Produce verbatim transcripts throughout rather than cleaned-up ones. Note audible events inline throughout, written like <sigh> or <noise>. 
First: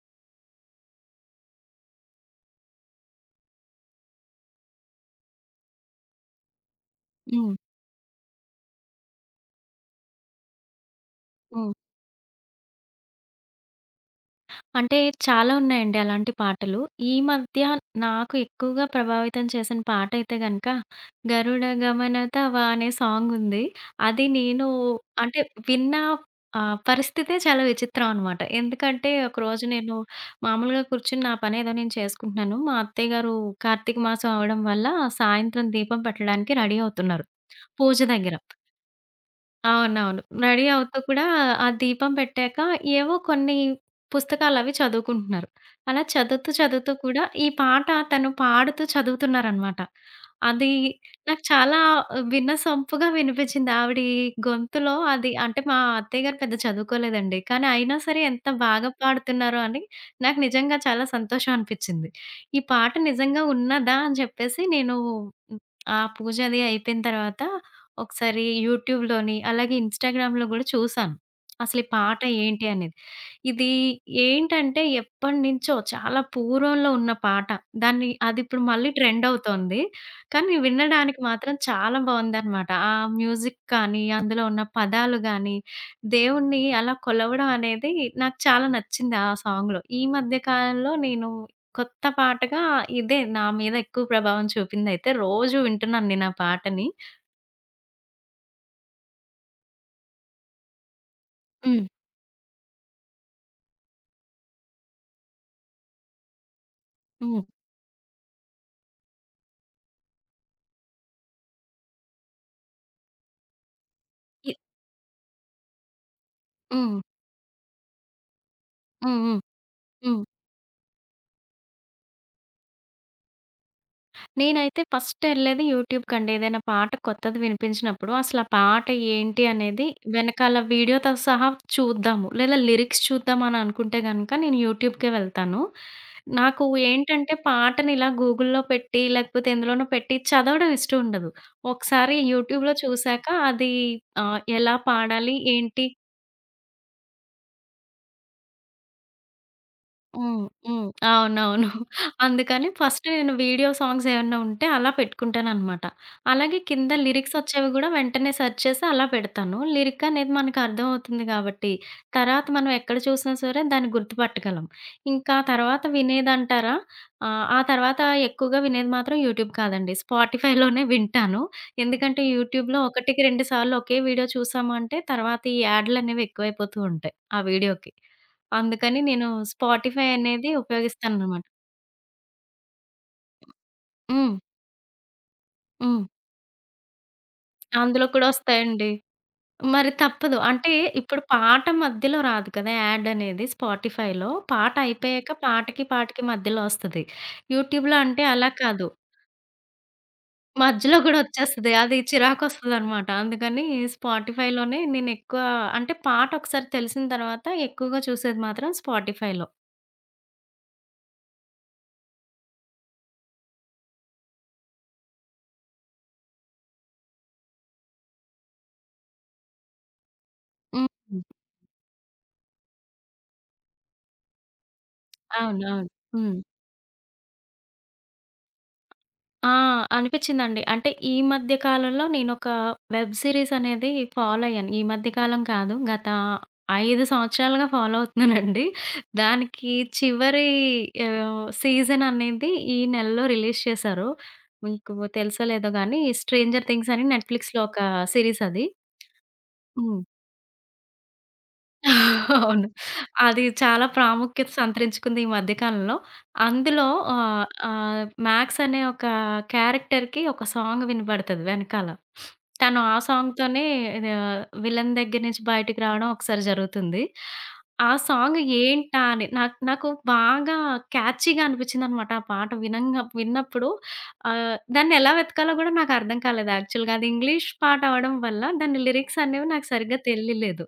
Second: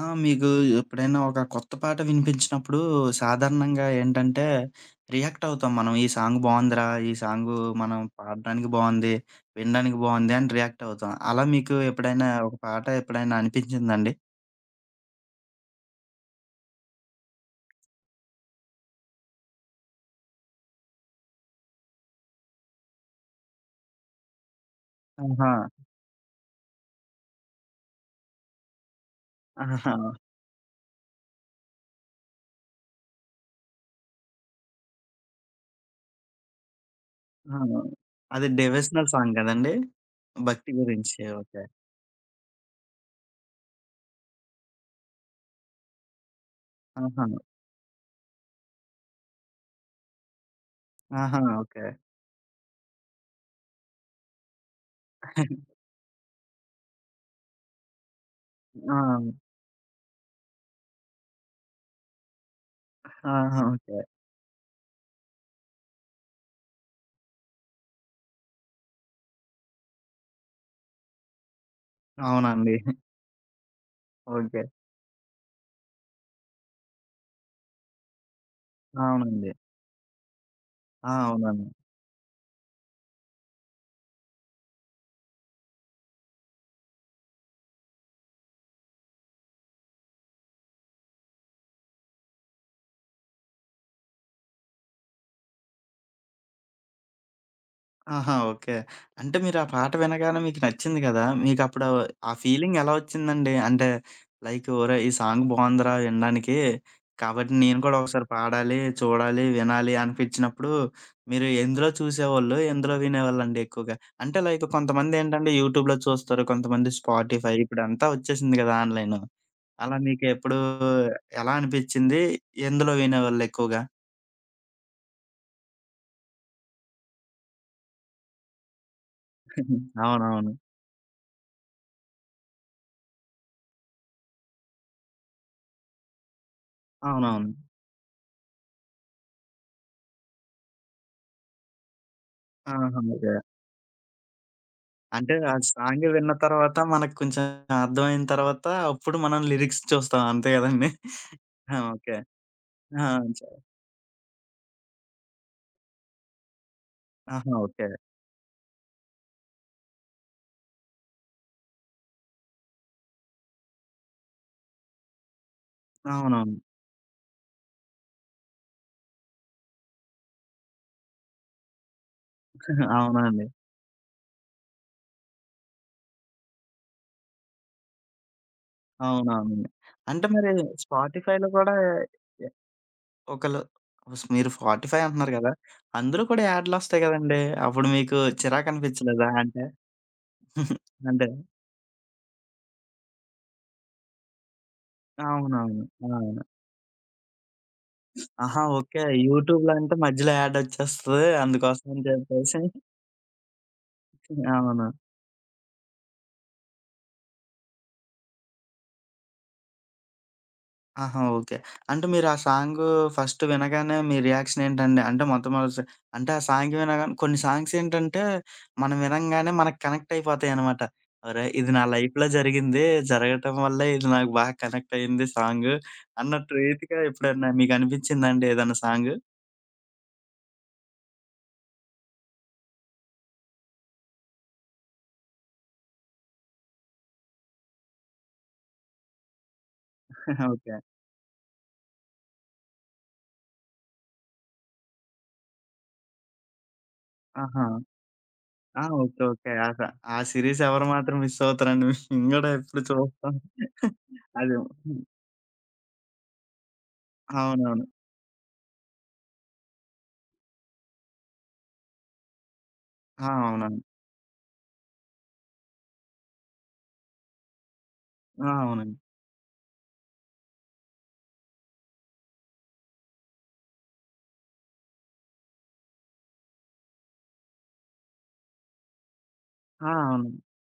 ఆ! మీకు ఎప్పుడైనా ఒక కొత్త పాట వినిపించినప్పుడు సాధారణంగా ఏంటంటే, రియాక్ట్ అవుతాం మనం. ఈ సాంగ్ బావుందిరా! ఈ హ్మ్. సాంగు మనం పాడడానికి బావుంది, వినడానికి బావుంది అని రియాక్ట్ అవుతాం. అలా హ్మ్. మీకు ఎప్పుడైనా ఒక పాట ఎప్పుడైనా అనిపించిందా అండి? అంటే చాలా ఉన్నాయండి అలాంటి పాటలు. ఈ మధ్య నాకు ఎక్కువగా ప్రభావితం చేసిన పాటయితే గనక 'గరుడ గమన తవ' అనే సాంగుంది. అది నేను అంటే ఆహా! విన్న ఆహ్, పరిస్థితే చాలా విచిత్రం అనమాట. ఎందుకంటే ఒకరోజు ఆహా! నేను మామూలుగా కూర్చొని నా పనేదో నేను చేసుకుంటున్నాను. మా అత్తయ్య గారు కార్తీక మాసం అవ్వడం వల్ల సాయంత్రం దీపం పెట్టడానికి రెడీ అవుతున్నారు ఆ! పూజ దగ్గర. అది డివోషనల్ సాంగ్ కదండీ! అవునవును. రెడీ భక్తి అవుతూ గురించి. కూడా ఓకే. ఆ దీపం పెట్టాక ఏవో కొన్ని పుస్తకాలవి చదువుకుంటున్నారు. అలా చదువుతూ, చదువుతూ కూడా ఆహా! ఈ పాట తను పాడుతూ చదువుతున్నారనమాట. అది ఆహా! నాకు చాలా ఓకే. వినసొంపుగా వినిపించింది. ఆవిడి గొంతులో అది అంటే మా అత్తయ్య గారు పెద్ద చదువుకోలేదండి. కానీ అయినా సరే ఎంత బాగా ఆ! పాడుతున్నారో అని నాకు నిజంగా చాలా సంతోషం అనిపిచ్చింది. ఈ పాట నిజంగా ఆహా! ఉన్నదా ఓకే. అని చెప్పేసి నేను ఆ పూజ అది అయిపోయిన తర్వాత ఒకసారి యూట్యూబ్‌లోని, అలాగే ఇన్‌స్టాగ్రామ్‌లో గూడా చూసాను. అసలు ఈ పాట ఏంటి అవునండి. అనేది. ఇది ఓకే. ఏంటంటే ఎప్పటినుంచో చాలా పూర్వంలో ఉన్న పాట. దాన్ని అది ఇప్పుడు మళ్ళీ ట్రెండ్ అవునండి. అవుతోంది. కానీ ఆ! వినడానికి మాత్రం అవునండి. చాలా బావుందనమాట. ఆ మ్యూజిక్ కానీ, అందులో ఉన్న పదాలు గానీ, దేవుణ్ణి అలా కొలవడం అనేది నాకు చాలా నచ్చింది ఆ సాంగ్‌లో. ఈ మధ్య కాలంలో నేను కొత్త పాటగా ఇదే నా మీద ఎక్కువ ప్రభావం చూపిందయితే. రోజూ వింటున్నాను నేను ఆ పాటని. ఆహా! ఓకే. అంటే మీరు ఆ పాట వినగానే మీకు నచ్చింది కదా! హ్మ్. మీకప్పుడు ఆ ఫీలింగ్ ఎలా వచ్చిందండి? అంటే లైక్ ఒరేయ్! ఈ సాంగ్ బావుందిరా వినడానికి. హ్మ్. కాబట్టి నేను కూడా ఒకసారి పాడాలి, చూడాలి, వినాలి అనిపించినప్పుడు మీరు ఎందులో చూసేవాళ్ళు? ఎందులో వినేవాళ్ళండి ఎక్కువగా? అంటే ఇ లైక్ కొంతమందేంటంటే యూట్యూబ్‌లో చూస్తారు. కొంతమంది హ్మ్. స్పాటిఫై ఇప్పుడంతా వచ్చేసింది కదా! హ్మ్. ఆన్‌లైను. హ్మ్. అలా హ్మ్. మీకెప్పుడు ఎలా అనిపించింది? ఎందులో వినేవాళ్ళు ఎక్కువగా? నేనైతే ఫస్ట్ ఎళ్ళేది యూట్యూబ్‌కండి. ఏదైనా పాట కొత్తది వినిపించినప్పుడు అసలు ఆ పాట ఏంటి అనేది అవునవును. వెనకాల వీడియోతో సహా చూద్దాము. లేదా లిరిక్స్ చూద్దాం అని అనుకుంటే గనక నేను యూట్యూబ్‌కే వెళ్తాను. నాకు ఏంటంటే అవునవును. పాటని ఇలా గూగుల్‌లో పెట్టి లేకపోతే ఎందులోనో పెట్టి చదవడం ఇష్టం ఉండదు. ఒకసారి యూట్యూబ్‌లో ఆహా! చూసాక ఓకే. అది ఆహ్, ఎలా అంటే పాడాలి? ఆ ఏంటి? సాంగ్ విన్న తర్వాత మనకు కొంచెం అర్థమైన తర్వాత అప్పుడు మనం లిరిక్స్ చూస్తాం హ్మ్. అంతే హ్మ్. గదండీ! అవునవును. ఆ! ఓకే. అందుకని ఆ! ఫస్ట్ నేను చ వీడియో సాంగ్స్ ఏమన్నా ఉంటే అలా పెట్టుకుంటాననమాట. అలాగే కింద ఆహా! లిరిక్సొచ్చేవి ఓకే. గూడా వెంటనే సెర్చ్ చేసి అలా పెడతాను. లిరిక్ అనేది మనకు అర్థమవుతుంది గాబట్టి, తర్వాత మనం ఎక్కడ చూసినా సరే దాన్ని గుర్తుపట్టగలం. ఇంకా తర్వాత అవునవును. వినేదంటారా? ఆహ్, ఆ తర్వాత ఎక్కువగా వినేది మాత్రం యూట్యూబ్ కాదండి. స్పాటిఫైలోనే వింటాను. ఎందుకంటే యూట్యూబ్‌లో ఒకటికి అవునండి. రెండు సార్లు ఒకే వీడియో చూసాము అంటే తర్వాత ఈ యాడ్‌లనేవి ఎక్కువైపోతూ ఉంటాయి ఆ వీడియోకి. అందుకని నేను అవునవునండి. స్పాటిఫై అంటే మరి అనేది ఉపయోగిస్తాననమాట. స్పాటిఫైలో గూడా ఎ ఒకళ్ళు స్ హ్మ్. మీరు స్పాటిఫై అంటున్నారు గదా! హ్మ్. అందులో కూడా యాడ్‌లొస్తాయి గదండీ! అప్పుడు అందులో మీకు కూడా వస్తాయండి. చిరాకనిపించలేదా? అంటే మరి తప్పదు. అంటే ఇప్పుడు అంటే పాట మధ్యలో రాదు కదా! యాడ్ అనేది స్పాటిఫైలో. పాట అయిపోయాక అవునవును. పాటకి, పాటకి అవును. మధ్యలో వస్తది. యూట్యూబ్‌లో అంటే అలా ఆహా! కాదు. ఓకే. యూట్యూబ్‌లో అంటే మధ్యలో యాడ్ మధ్యలో కూడా ఒచ్చేస్తది వచ్చేస్తది. అందుకోసం అది అని చెప్పేసి చిరాకొస్తదనమాట. అందుకని స్పాటిఫైలోనే అవును. నేను ఎక్కువ అంటే పాట ఒకసారి తెలిసిన తర్వాత ఎక్కువగా చూసేది మాత్రం స్పాటిఫైలో. ఆహా! ఓకే. అంటే మీరు ఆ సాంగు ఫస్ట్ వినగానే మీ రియాక్షన్ ఏంటండి? అంటే మొట్టమొదటి అంటే ఆ సాంగ్ వినగానే కొన్ని సాంగ్స్ ఏంటంటే మనం వినంగానే మనకు కనెక్ట్ అయిపోతాయన్నమాట. హ్మ్. "అరేయ్! ఇది నా లైఫ్‌లో జరిగింది. జరగటం వల్లే ఇది నాకు బాగా కనెక్ట్ అయింది సాంగు" అవునవును. హ్మ్. అన్నట్టు రీతిగా ఎప్పుడన్నా మీకు అనిపించిందా అండి ఏదన్నా సాంగు? ఆ! అనిపిచ్చిందండి. అంటే ఈ మధ్య కాలంలో నేనొక వెబ్ సీరీస్ అనేది ఫాలో అయ్యాను. ఈ మధ్య కాలం కాదు. గత ఐదు సంవత్సరాలుగా ఫాలో అవుతున్నానండి. దానికి <laughs> చివరి ఓకే. ఆహ్, సీజన్ అనేది ఈ నెలలో రిలీజ్ చేశారు. మీకు తెలుసో లేదో గానీ 'స్ట్రేంజర్ థింగ్స్' అని నెట్‌ఫ్లిక్స్‌లో ఆహా! ఒక సీరీస్ అది. ఆ! ఓకే. ఓకే. ఆ స హ్మ్. ఆ సీరీస్ ఎవరు మాత్రం మిస్ అవుతారండి. మేము గూడా అవును. ఎప్పుడు చూస్తాం. అది చాలా <laughs> ప్రాముఖ్యత అది హ్మ్. సంతరించుకుంది ఈ మధ్య కాలంలో. అందులో ఆహ్, అవునవును. ఆహ్, 'మ్యాక్స్' అనే ఒక క్యారెక్టర్‌కి ఒక సాంగ్ వినబడతది వెనకాల. తను ఆ ఆ! సాంగ్‌తోనే అవునండి. ఇది విలన్ దగ్గర నుంచి బయటికి రావడం ఒకసారి జరుగుతుంది. ఆ సాంగ్ ఆ! అవునండి. ఏంటా అని నాకు నాకు బాగా క్యాచీగా అనిపించిందనమాట ఆ పాట వినంగా విన్నప్పుడు. ఆహ్, దాన్ని ఎలా వెతకాలో కూడా నాకు అర్థం కాలేదు యాక్చువల్‌గా. అది ఇంగ్లీష్ పాట అవ్వడం వల్ల దాని లిరిక్స్ అనేవి నాకు ఆ! అవునండి. సరిగ్గా ఆ! అవును. తెలియలేదు.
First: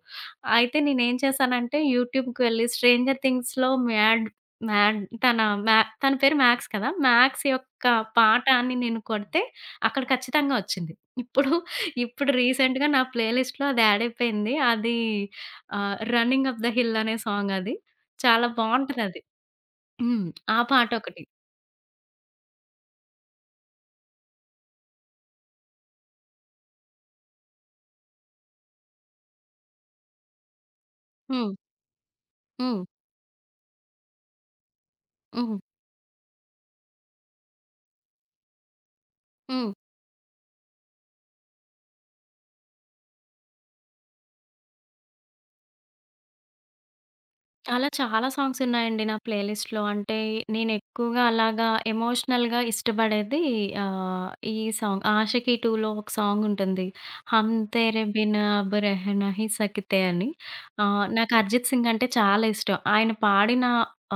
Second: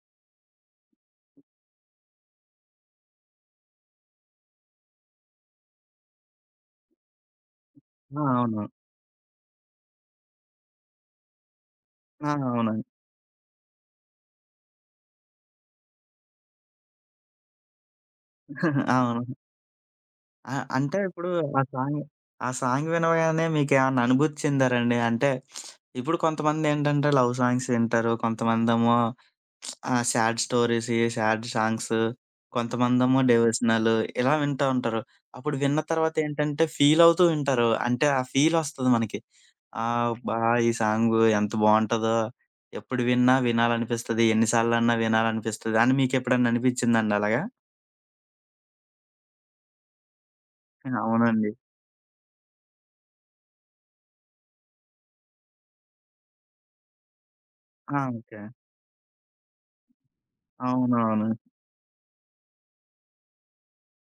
అయితే నేనేం చేశానంటే యూట్యూబ్‌కి వెళ్లి 'స్ట్రేంజర్ థింగ్స్‌లో' మ్యాడ్ మ్యాడ్ తన మ్యా తన పేరు మ్యాక్స్ కదా! మ్యాక్స్ యొక్క ఆ! పాట అవును. అని నేను కొడితే అక్కడ ఖచ్చితంగా వచ్చింది. ఇప్పుడు ఆ! ఇప్పుడు అవునండి. రీసెంట్‌గా నా ప్లే లిస్ట్‌లో అది యాడ్ అయిపోయింది. అది ఆహ్, 'రన్నింగ్ అప్ ద హిల్' అనే సాంగ్ అది. చాలా బావుంటదది. అవును. హ్మ్. ఆ! ఆ అంటే పాటొకటి. ఇప్పుడు ఆ సాంగ్ ఆ సాంగ్ వినగానే మీకేమన్నా అనుభూతి చెందారండి? అంటే ఇప్పుడు కొంతమందేంటంటే లవ్ సాంగ్స్ వింటారు. కొంతమందేమో ఆహ్, సాడ్ స్టోరీస్, సాడ్ హ్మ్. సాంగ్స్, హ్మ్. కొంతమందేమో డివోషనల్ ఇలా వింటా ఉంటారు. అప్పుడు హ్మ్. విన్న తర్వాత ఏంటంటే ఫీల్ అవుతూ వింటారు. అంటే ఆ ఫీల్ వస్తది మనకి. హ్మ్. ఆహ్, అబ్బా! ఈ సాంగు ఎంత బావుంటదో, ఎప్పుడు విన్నా వినాలనిపిస్తది. ఎన్ని సార్లన్నా వినాలనిపిస్తది అని మీకెప్పుడన్నా అనిపిచ్చిందండి అలాగా? అలా చాలా సాంగ్స్ ఉన్నాయండి నా ప్లే లిస్ట్‌లో. అంటే నేను ఎక్కువగా అవునండి. అలాగా ఎమోషనల్‌గా ఇష్టపడేది ఆహ్, ఈ సాంగ్ 'ఆషికీ టూ'లో ఒక సాంగ్ ఉంటుంది. 'హమ్ ఆ! తేరే ఓకే. బినా అబ్ రెహ్ నహీ సక్తే' అని. ఆహ్, అవునవును. నాకు అరిజిత్ సింగ్ అంటే చాలా ఇష్టం. ఆయన పాడిన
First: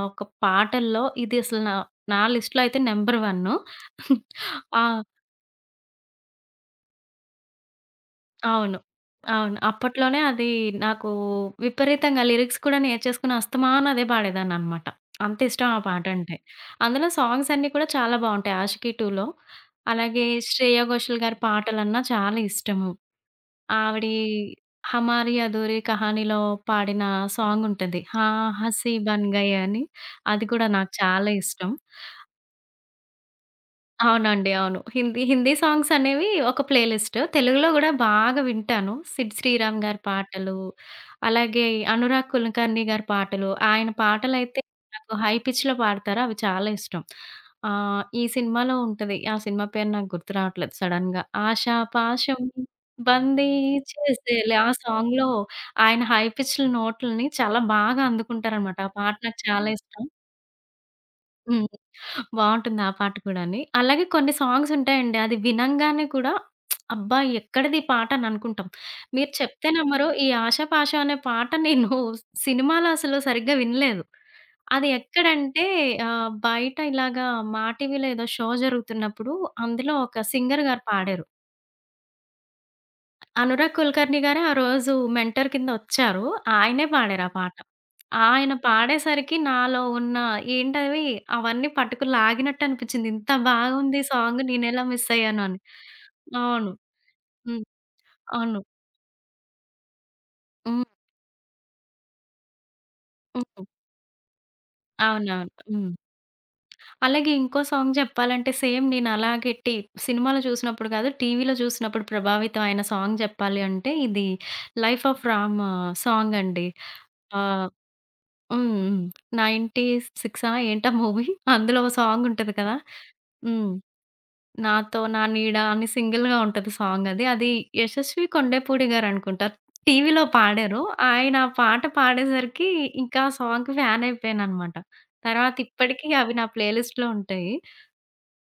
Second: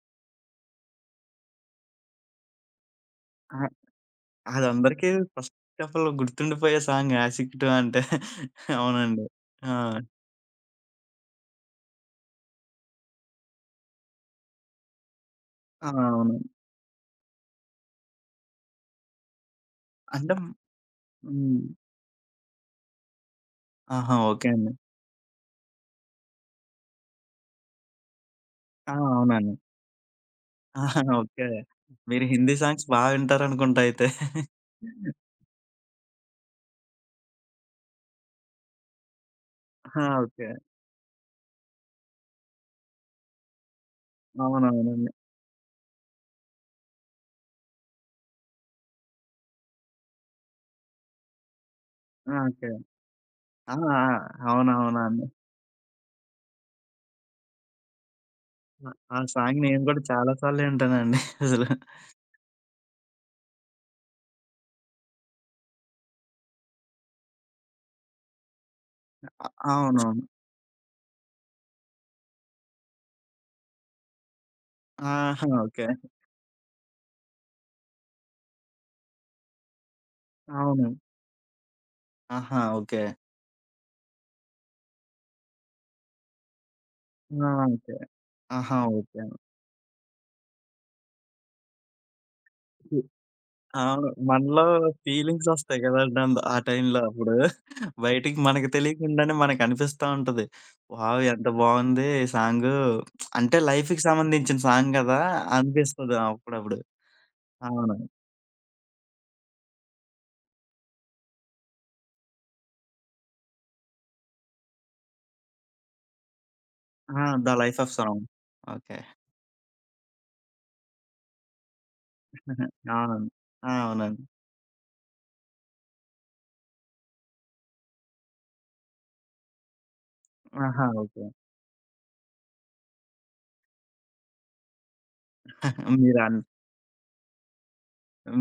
ఒక పాటల్లో ఇది అసలు నా నా లిస్ట్‌లో అయితే నంబర్ వన్. అ ఆ! అదందరికీ ఫస్ట్ ఆఫ్ ఆల్ గుర్తుండిపోయే సాంగ్ 'యాసిడ్' అంటే. అవును. అవునండి. అవును. ఆ! అప్పట్లోనే అది నాకు విపరీతంగా లిరిక్స్ కూడా నేర్చేసుకొని అస్తమాను అదే పాడేదాన్ననమాట. అంత ఇష్టం ఆ ఆ! అవును. పాటంటే. అందులో సాంగ్స్ అన్నీ కూడా చాలా బావుంటాయి 'ఆషికీ 2లో.' అలాగే అంటే 'శ్రేయ ఘోషల్' గారి హ్మ్. పాటలన్నా చాలా ఇష్టము. ఆవిడి ఆహా! ఓకే అండి. 'హమారీ అధూరీ కహానీలో' పాడిన సాంగుంటది. 'హాన్ ఆ! హసీ బన్ అవునండి. గయే' అని అది కూడా నాకు ఆహా! చాలా ఓకే. ఇష్టం. మీరు హిందీ సాంగ్స్ బా వింటారనుకుంటా అయితే. అవునండి. అవును. హిందీ హిందీ సాంగ్స్ అనేవి ఒక ప్లే లిస్ట్. తెలుగులో గూడా బాగా వింటాను. సిద్ శ్రీరామ్ గారి ఆ! ఓకే. పాటలు, అలాగే అనురాగ్ కులకర్ణి గారి పాటలు. ఆయన పాటలైతే అవునవునండి. నాకు హై పిచ్‌లో పాడతారు. అవి చాలా ఇష్టం. ఆహ్, ఈ సినిమాలో ఉంటది. ఆ సినిమా పేరు నాకు గుర్తు రావట్లేదు సడెన్‌గా. ఆషా ఆ! పాశం ఓకే. బందీ ఆ! ఆ! చేసేలే ఆ అవునవునండి. సాంగ్‌లో ఆయన హై పిచ్డ్ నోట్లని చాలా బాగా అందుకుంటారనమాట. ఆ ఆ పాట ఆ నాకు సాంగ్ చాలా నేను గూడా ఇష్టం. చాలా సార్లు వింటానండి హ్మ్. అసలు. బావుంటుంది ఆ పాట కూడాని. అలాగే కొన్ని సాంగ్స్ ఉంటాయండి. అది వినంగానే కూడా అబ్బా! ఎక్కడిది ఈ పాట అని అనుకుంటాం. మీరు అ చెప్తే నమ్మరు అవునవును. ఈ 'ఆషాపాషా' అనే పాట నేను సినిమాలో అసలు సరిగ్గా వినలేదు. అది ఆహా! ఎక్కడంటే ఓకే. ఆహ్, బయట ఇలాగా మా టీవీలో ఏదో షో జరుగుతున్నప్పుడు అందులో ఒక సింగర్ గారు అవును. పాడారు. ఆహా! ఓకే. అనురాగ్ కుల్కర్ణి గారే ఆ రోజు మెంటర్ కింద ఒచ్చారు. ఆయనే పాడారు ఆ ఆ! పాట. ఓకే. ఆయన ఆహా! ఓకే. పాడేసరికి నాలో ఉన్న ఏంటవి అవన్నీ పట్టుకు లాగినట్టు హ్మ్. అనిపిచ్చింది. ఇంత బాగుంది అవును. సాంగ్ మనలో నేనెలా మిస్ అయ్యాను అని. ఫీలింగ్సొస్తాయి కదండీ! అందు ఆ అవును. టైంలో అప్పుడు. హ్మ్. బయటికి అవును. మనకు తెలియకుండానే మనకనిపిస్తా ఉంటది. హ్మ్. వావ్! ఎంత బావుంది ఈ సాంగు. అంటే హ్మ్. లైఫ్‌కి సంబంధించిన సాంగ్ గదా! అవునవును. హ్మ్. అనిపిస్తది అప్పుడప్పుడు. అలాగే ఇంకో అవును. సాంగ్ జెప్పాలంటే సేమ్ నేనలాగే టి సినిమాలో చూసినప్పుడు గాదు, టీవీలో చూసినప్పుడు ప్రభావితం అయిన సాంగ్ జెప్పాలి అంటే ఇది 'లైఫ్ ఆఫ్ రామ్' సాంగ్ అండి. ఆ! ఆ! 'The life of song.' హ్మ్. హ్మ్. ఓకే. తొంభై ఆరా ఏంటా మూవీ అందులో ఓ సాంగ్ ఉంటది <laughs> కదా! అవునండి. ఆ! హ్మ్. అవునండి. 'నాతో నా నీడ' అని సింగిల్‌గా ఉంటది సాంగ్ అది. అది యశస్వి కొండేపూడి గారనుకుంటా. టీవీలో పాడారు. ఆహా! ఓకే. ఆయన ఆ పాట పాడేసరికి ఇంకా ఆ సాంగ్‌కి ఫ్యాన్ అయిపోయాననమాట. తర్వాత ఇప్పటికి అవి మీరన్ నా ప్లే లిస్ట్‌లో ఉంటాయి.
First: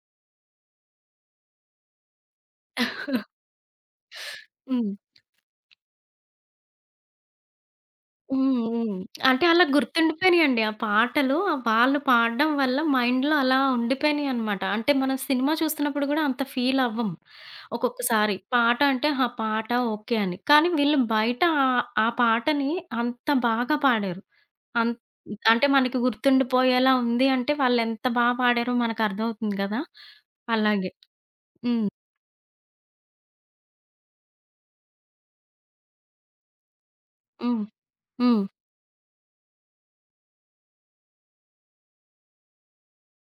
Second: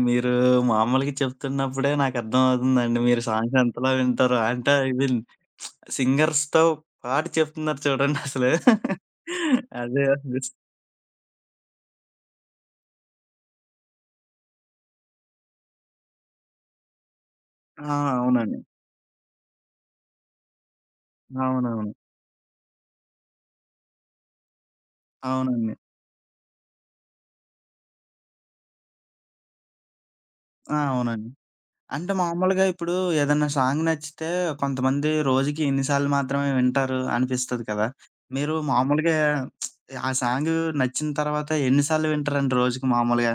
మీరు మామూలుగా చెప్తున్నప్పుడే నాకర్థమవుతుందండి. మీరు సాంగ్స్ ఎంతలా వింటారో. అంటే హ్మ్. ఇవి సింగర్స్‌తో పాటు చెప్తున్నారు చూడండి అసలు. హ్మ్. హ్మ్. అంటే అలా అదే జస్ట్ గుర్తుండిపోయినియండి. ఆ పాటలు వాళ్ళు పాడడం వల్ల మైండ్‌లో అలా ఉండిపోయినియనమాట. అంటే మనం సినిమా చూస్తున్నప్పుడు గూడా అంత ఫీల్ అవ్వం. ఆ! ఒక్కొక్కసారి అవునండి. పాట అంటే ఆ పాట ఓకే అని. కానీ వీళ్ళు బయట ఆహ్, అవునవును. ఆ పాటని అంత బాగా పాడారు. అన్ అంటే అవునండి. మనకి గుర్తుండిపోయేలా ఉంది అంటే వాళ్ళెంత బా పాడారో మనకర్థమవుతుంది గదా! ఆ! అలాగే. అవునండి. హ్మ్. అంటే మామూలుగా ఇప్పుడు ఏదన్నా సాంగ్ నచ్చితే కొంతమంది రోజుకి ఇన్ని సార్లు మాత్రమే వింటారు హ్మ్. అనిపిస్తది కదా! హ్మ్. మీరు మామూలుగా ఆ సాంగ్ నచ్చిన తర్వాత ఎన్ని సార్లు వింటారండి రోజుకి మామూలుగా?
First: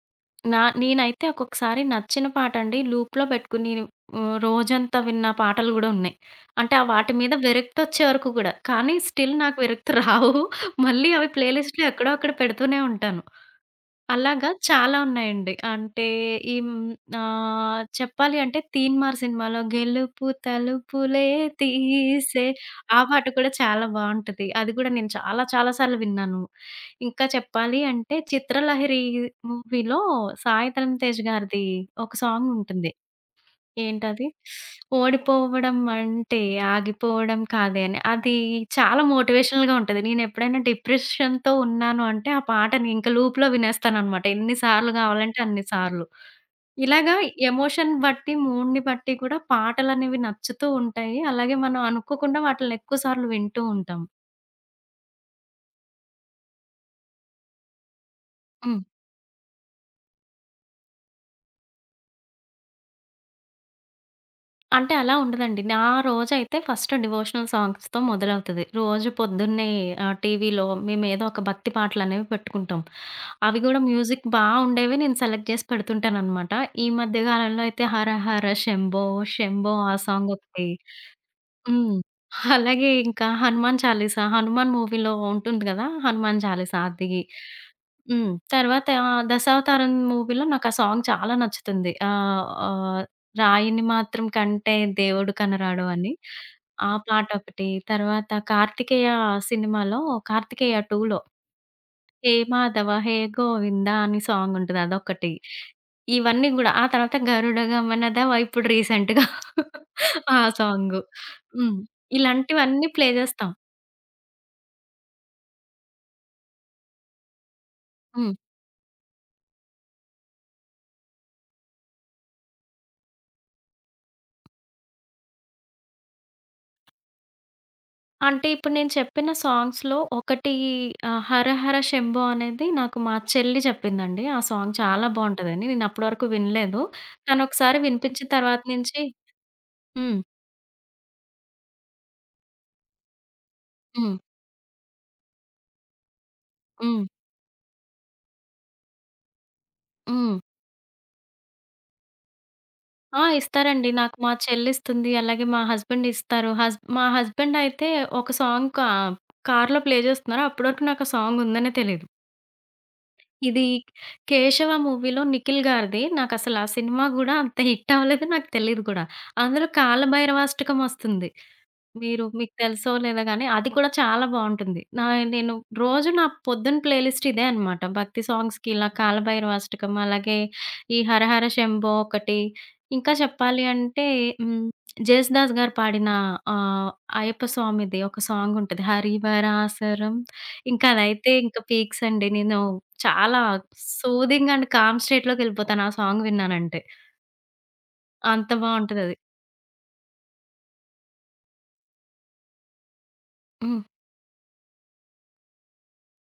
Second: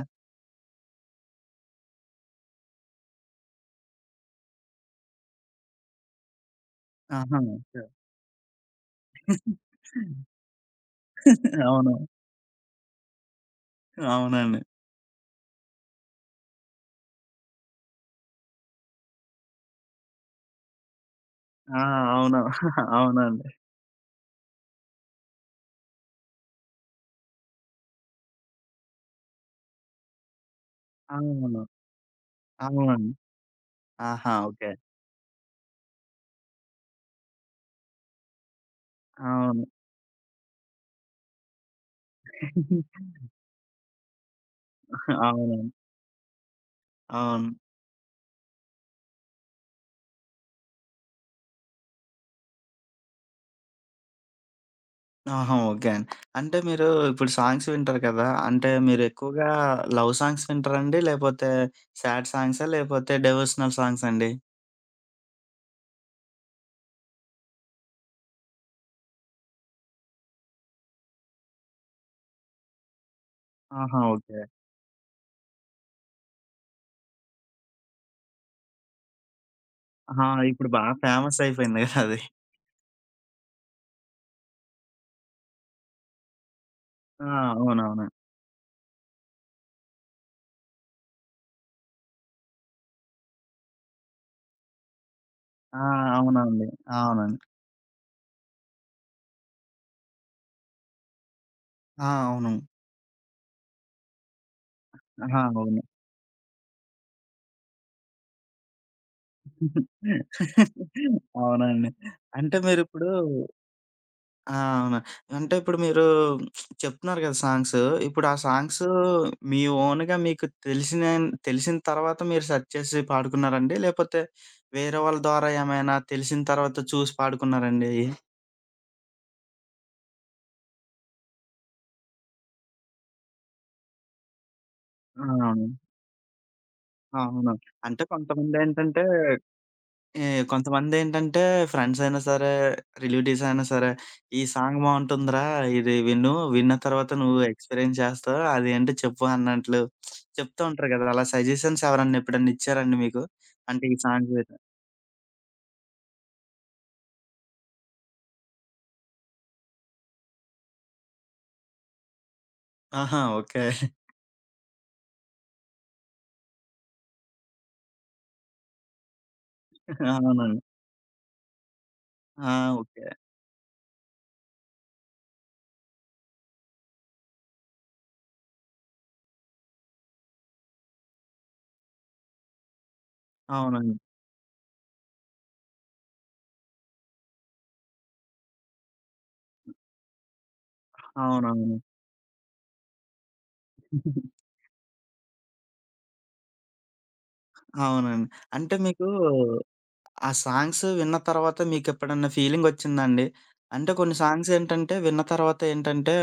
నా నేనైతే ఒక్కొక్కసారి నచ్చిన పాటండి లూప్‌లో పెట్టుకుని హ్మ్, రోజంతా విన్న పాటలు గూడా ఉన్నాయి. అంటే ఆ వాటి మీద ఆహా! విరక్తొచ్చే వరకు గూడా. కానీ <laughs> స్టిల్ ఓకే. నాకు విరక్తి రావు. మళ్ళీ అవి ప్లేలిస్ట్‌లో అవును. ఎక్కడో అక్కడ పెడుతూనే ఉంటాను. అలాగా అవునండి. చాలా ఉన్నాయండి. అంటే ఈ హ్మ్, ఆహ్, చెప్పాలి అంటే 'తీన్మార్' సినిమాలో 'గెలుపు తలుపులే ఆ! అవును. తీసే' <laughs> ఆ పాట అవునండి. కూడా చాలా బావుంటది. అది కూడా నేను చాలా చాలా సార్లు విన్నాను. ఇంకా చెప్పాలి అంటే 'చిత్రలహరి' మూవీలో సాయి తలం తేజ్ అవును. గారిది ఒక సాంగ్ ఉంటుంది. అవునండి. ఏంటది? ఆహా! ఓకే. ఓడిపోవడం అంటే ఆగిపోవడం కాదే అని. అది చాలా అవును. మోటివేషనల్‌గా ఉంటది. నేనెప్పుడైనా డిప్రెషన్‌తో ఉన్నాను అంటే ఆ పాటని ఇంక <laughs> లూప్‌లో వినేస్తాననమాట. ఎన్ని సార్లు కావాలంటే అన్ని అవునండి. సార్లు. ఇలాగా అవును. ఎమోషన్ బట్టి, మూడ్‌ని బట్టి కూడా పాటలనేవి నచ్చుతూ ఉంటాయి. అలాగే మనం అనుకోకుండా వాటిల్ని ఎక్కువ సార్లు వింటూ ఉంటాం. ఆహా! ఓకే అండి. అంటే మీరు ఇప్పుడు సాంగ్స్ వింటారు కదా! అంటే హ్మ్. మీరు ఎక్కువగా లవ్ సాంగ్స్ వింటారండి? లేపోతే సాడ్ సాంగ్సా? లేపోతే డివోషనల్ సాంగ్సా అండి? అంటే అలా ఉండదండి. నా రోజైతే ఫస్ట్ డివోషనల్ సాంగ్స్‌తో మొదలవుతది. రోజు పొద్దున్నే ఆహ్, టీవీలో మేమేదో ఒక భక్తి పాటలనేవి పెట్టుకుంటాం. అవి గూడా ఆహా! Music okay. బా ఉండేవి నేను సెలెక్ట్ జేసి పెడుతుంటాననమాట. ఈ మధ్య కాలంలో అయితే 'హరహర శంభో శంభో' ఆ ఆహా! సాంగొకటి ఇప్పుడు బాగా ఫేమస్ అయిపోయింది హ్మ్. కదా! అది. అలాగే ఇంకా 'హనుమాన్ చాలీసా' 'హనుమాన్' మూవీలో ఉంటుంది గదా! 'హనుమాన్ చాలీసా' అది. ఆ! అవునవును. హ్మ్. తర్వాత 'దశావతారం' మూవీలో నాకా సాంగ్ చాలా నచ్చుతుంది. ఆహ్, ఆహ్, 'రాయిని మాత్రం కంటే దేవుడు ఆ! కనరాడు' అని. అవునండి. ఆ పాట అవునండి. ఒకటి. తర్వాత 'కార్తికేయ' సినిమాలో 'కార్తికేయ టూలో' ఆ! 'హే అవును. మాధవ హే గోవిందా' అని సాంగ్ ఉంటది అదొకటి. ఆహా! అవును. ఇవన్నీ గూడా. ఆ తర్వాత 'గరుడ గమన'దా ఇప్పుడు రీసెంట్‌గా ఆ సాంగు. <laughs> హ్మ్. అవునండి. అంటే ఇలాంటివన్నీ ప్లే మీరిప్పుడు జేస్తాం. ఆ! అవును. అంటే ఇప్పుడు మీరు చెప్తున్నారు కదా! సాంగ్స్. ఇప్పుడు హ్మ్. ఆ సాంగ్స్ మీ ఓన్‌గా మీకు తెలిసిన తెలిసిన తర్వాత మీరు సెర్చ్ చేసి పాడుకున్నారండి? లేపోతే వేరే వాళ్ళ ద్వారా ఏమైనా తెలిసిన తర్వాత చూసి పాడుకున్నారండి అయి? అంటే ఇప్పుడు నేను చెప్పిన సాంగ్స్‌లో ఒకటి ఆహ్, 'హరహర శంభో' అనేది నాకు మా చెల్లి జెప్పిందండి. ఆ సాంగ్ చాలా ఆ! బావుంటదని. అవును. నేను అప్పటి వరకు వినలేదు. అవును. తనొకసారి అంటే వినిపించిన తర్వాత నుంచి కొంతమందేంటంటే హ్మ్. ఏ కొంతమందేంటంటే ఫ్రెండ్సయినా సరే, రిలేటివ్స్ అయినా సరే, హ్మ్. "ఈ సాంగ్ బావుంటుందిరా! ఇది విను. విన్న హ్మ్. తర్వాత నువ్వు ఎక్స్‌పీరియన్స్ చేస్తావు. అదేంటో చెప్పు" అన్నట్లు హ్మ్. చెప్తూ ఉంటారు కదా! అలా సజెషన్స్ ఎవరన్నా ఎప్పుడన్నా ఇచ్చారండి మీకు? ఆ! అంటే ఇస్తారండి. ఈ నాకు సాంగ్ మా విను చెల్లిస్తుంది. అలాగే మా హస్బెండ్ ఇస్తారు. హస్ మా హస్బెండ్ అయితే ఒక సాంగ్ కా కార్‌లో ప్లే జేస్తున్నారు. అప్పటివరకు నాకు ఆ సాంగ్ ఉందనే తెలీదు. ఆహా! ఓకే. ఇది 'కేశవ' మూవీలో నిఖిల్ గారిది. నాకసలు ఆ సినిమా గూడా అంత హిట్ అవ్వలేదు. నాకు తెలీదు కూడా. అందులో అవునండి. 'కాలభైరవాష్టకం' వస్తుంది. మీరు ఆ! మీకు తెలుసో ఓకే. లేదో గానీ, అది కూడా చాలా బావుంటుంది. నా నేను రోజు నా పొద్దున ప్లేలిస్ట్ ఇదే అనమాట. భక్తి సాంగ్స్‌కి ఇలా కాలభైరవాష్టకం, అలాగే ఈ 'హరహర శంభో' ఒకటి. ఇంకా చెప్పాలి అవునండి. అంటే హ్మ్. జేసుదాస్ గారు పాడిన ఆహ్, అయ్యప్ప స్వామిది ఒక సాంగ్ ఉంటది. 'హరివరాసరం' ఇంకా అదైతే ఇంకా అవునవును. పీక్స్ అండి. నేను చాలా సూదింగ్ అండ్ కామ్ స్టేట్‌లోకెళ్ళిపోతాను ఆ సాంగ్ విన్నానంటే. అవునండి. అంత అంటే మీకు బావుంటదది. ఆ సాంగ్స్ విన్న తర్వాత మీకెప్పుడన్నా ఫీలింగొచ్చిందాండి? హ్మ్. అంటే కొన్ని సాంగ్స్ ఏంటంటే, విన్న తర్వాత ఏంటంటే,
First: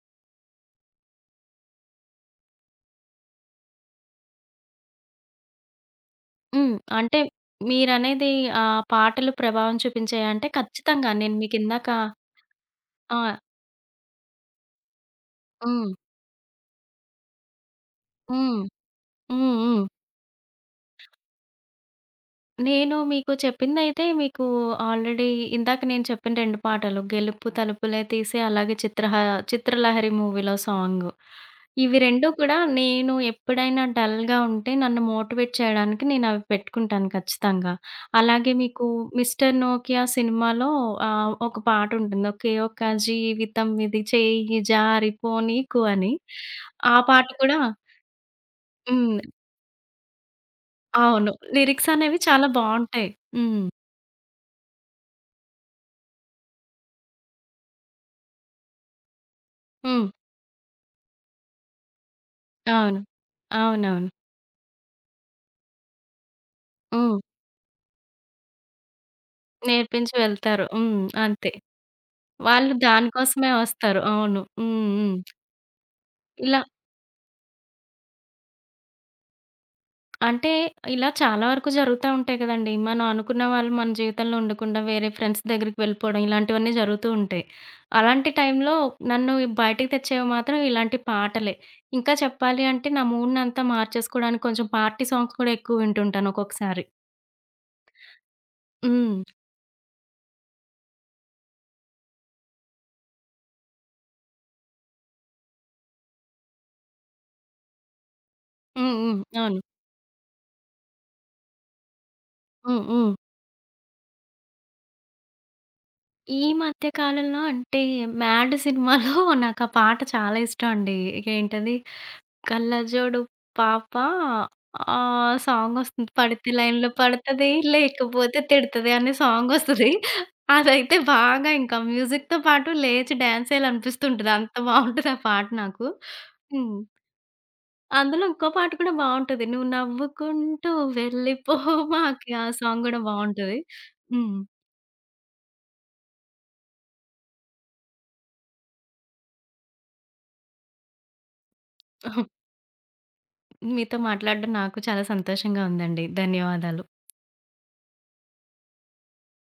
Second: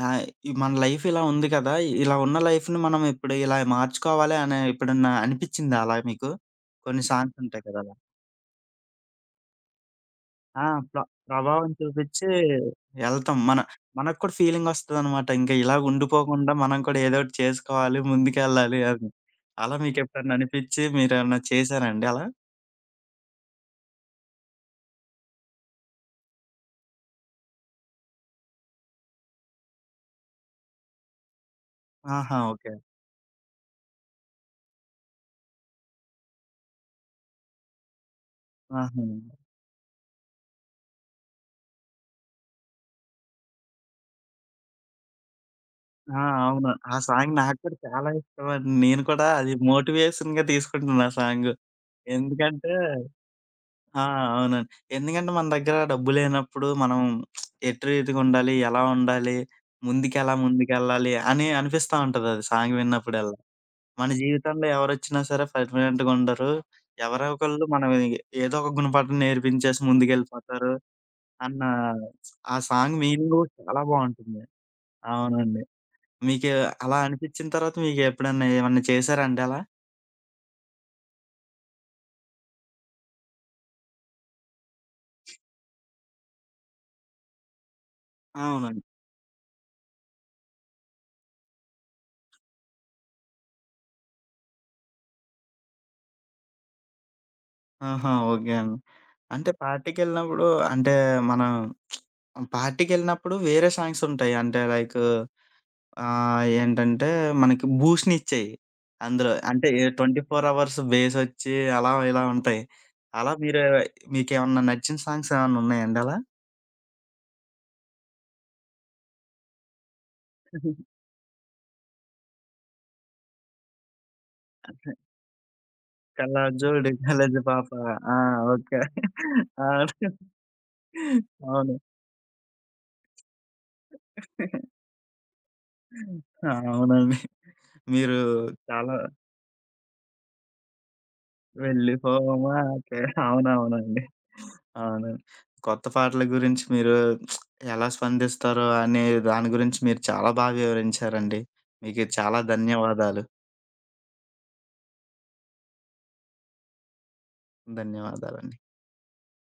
ఆహ్, ఈ మన లైఫ్ ఇలా ఉంది కదా! ఇలా ఉన్న లైఫ్‌ని మనం ఇప్పుడు ఇలా మార్చుకోవాలి అని ఎప్పుడన్నా అనిపిచ్చిందా అలా మీకు? హ్మ్. కొన్ని అంటే సాంగ్స్ ఉంటాయి కదా! అలా. మీరనేది ఆహ్, పాటలు ప్రభావం చూపించాయంటే ఆ! ప్ర ఖచ్చితంగా. నేను ప్రభావం మీకిందాక చూపిచ్చి ఆ! ఎళ్తాం. మన మనకు కూడా ఫీలింగొస్తదనమాట. ఇంక ఇలా హ్మ్. ఉండిపోకుండా మనం కూడా ఏదో ఒకటి చేసుకోవాలి, హ్మ్. ముందుకెళ్ళాలి అని. హ్మ్. అలా హ్మ్. మీకెప్పుడన్నా అనిపిచ్చి మీరేమన్నా చేసారా అండి అలా? నేను మీకు చెప్పిందైతే మీకు ఆల్రెడీ ఇందాక నేను చెప్పిన రెండు పాటలు 'గెలుపు తలుపులే తీసే' అలాగే చిత్రహ 'చిత్రలహరి' మూవీలో సాంగు. ఇవి రెండు ఆహా! కూడా ఓకే. నేను ఎప్పుడైనా డల్‌గా ఉంటే నన్ను మోటివేట్ చేయడానికి నేనవి పెట్టుకుంటాను ఖచ్చితంగా. అలాగే మీకు ఆహా! 'మిస్టర్ నోకియా' సినిమాలో ఆహ్, ఒక పాటుంటుంది. ఒకే ఒక్క జీవితం ఇది చేయి జారిపోనీకు అని. ఆ! అవును. ఆ ఆ పాట సాంగ్ నాకు కూడా కూడా చాలా ఇష్టమండి. నేను హ్మ్. కూడా అది మోటివేషన్‌గా తీసుకుంటున్నా ఆ అవును. సాంగు. లిరిక్స్ అనేవి చాలా ఎందుకంటే బావుంటాయి. హ్మ్. ఆ! అవునండి. ఎందుకంటే మన దగ్గర డబ్బు లేనప్పుడు మనం ఎటు రీతిగా ఉండాలి, ఎలా ఉండాలి, హ్మ్. ముందుకెలా ముందుకెళ్ళాలి అని అనిపిస్తా ఉంటది అది సాంగ్ అవును. విన్నప్పుడల్లా. అవునవును. మన జీవితంలో ఎవరొచ్చినా సరే పర్మనెంట్‌గా ఉండరు. హ్మ్. ఎవరో ఒకళ్ళు మనం ఏదో ఒక గుణపాఠం నేర్పించేసి నేర్పించి వెళ్తారు. ముందుకెళ్ళిపోతారు హ్మ్. అంతే. అన్న ఆ వాళ్ళు సాంగ్ మీనింగ్ కూడా దానికోసమే చాలా వస్తారు. బావుంటుంది. అవును. హ్మ్. హ్మ్. అవునండి. మీకు ఇలా అలా అనిపిచ్చిన తర్వాత మీకెప్పుడన్నా ఏమన్నా చేశారా అండి అలా? అంటే ఇలా చాలా వరకు జరుగుతా ఉంటాయి కదండీ. మనం అనుకున్న వాళ్ళు మన జీవితంలో ఉండకుండా వేరే ఫ్రెండ్స్ దగ్గరికి వెళ్ళిపోవడం ఇలాంటివన్నీ జరుగుతూ ఉంటాయి. అలాంటి టైంలో అవునండి. నన్ను బయటికి తెచ్చేవి మాత్రం ఇలాంటి పాటలే. ఇంకా చెప్పాలి అంటే నా మూడ్‌నంతా మార్చేసుకోవడానికి కొంచెం పార్టీ సాంగ్స్ కూడా ఎక్కువ వింటుంటాను ఒక్కొక్కసారి. ఆహా! ఓకే అండి. హ్మ్. అంటే పార్టీకెళ్ళినప్పుడు అంటే మనం పార్టీకెళ్ళినప్పుడు వేరే సాంగ్స్ ఉంటాయి. అంటే లైకు ఆహ్, ఏంటంటే మనకి బూస్ట్‌నిచ్చేయి. హ్మ్. హ్మ్. అందులో అవును. అంటే ఇరవై నాలుగు అవర్స్ బేసొచ్చి అలా ఇలా ఉంటాయి. హ్మ్. హ్మ్. అలా మీరు మీకేమన్నా నచ్చిన సాంగ్స్ ఏమన్నా ఉన్నాయండి అలా? ఈ మధ్య కాలంలో అంటే 'మ్యాడ్' సినిమాలో <laughs> నాకా పాట చాలా ఇష్టం అండి. ఏంటది 'కళ్ళజోడు పాప' ఆ సాంగొస్తుంది. 'పడితే లైన్‌లో కళ్ళజోడు కళ్ళజి పడతది పాప ఆ! లేకపోతే ఓకే. తిడతది' అనే సాంగొస్తది. అవును. అదైతే బాగా అవును. ఇంకా మ్యూజిక్‌తో పాటు లేచి డాన్స్ చేయాలనిపిస్తుంటది. అంత బావుంటది ఆ పాట నాకు. హ్మ్. అవునండి. మీరు అందులో ఇంకో పాట కూడా చాలా బావుంటది. 'నువ్వు నవ్వుకుంటూ వెళ్ళిపోమాకే' ఆ సాంగ్ వెళ్ళిపోమాకే గూడా బావుంటది. అవునవునండి. హ్మ్. అవునండి. కొత్త పాటల గురించి మీరు ఎలా స్పందిస్తారో అనే దాని గురించి మీరు చాలా బాగా వివరించారండి. మీకు చాలా ధన్యవాదాలు. మీతో మాట్లాడడం నాకు చాలా సంతోషంగా ఉందండి. ధన్యవాదాలు. ధన్యవాదాలండి.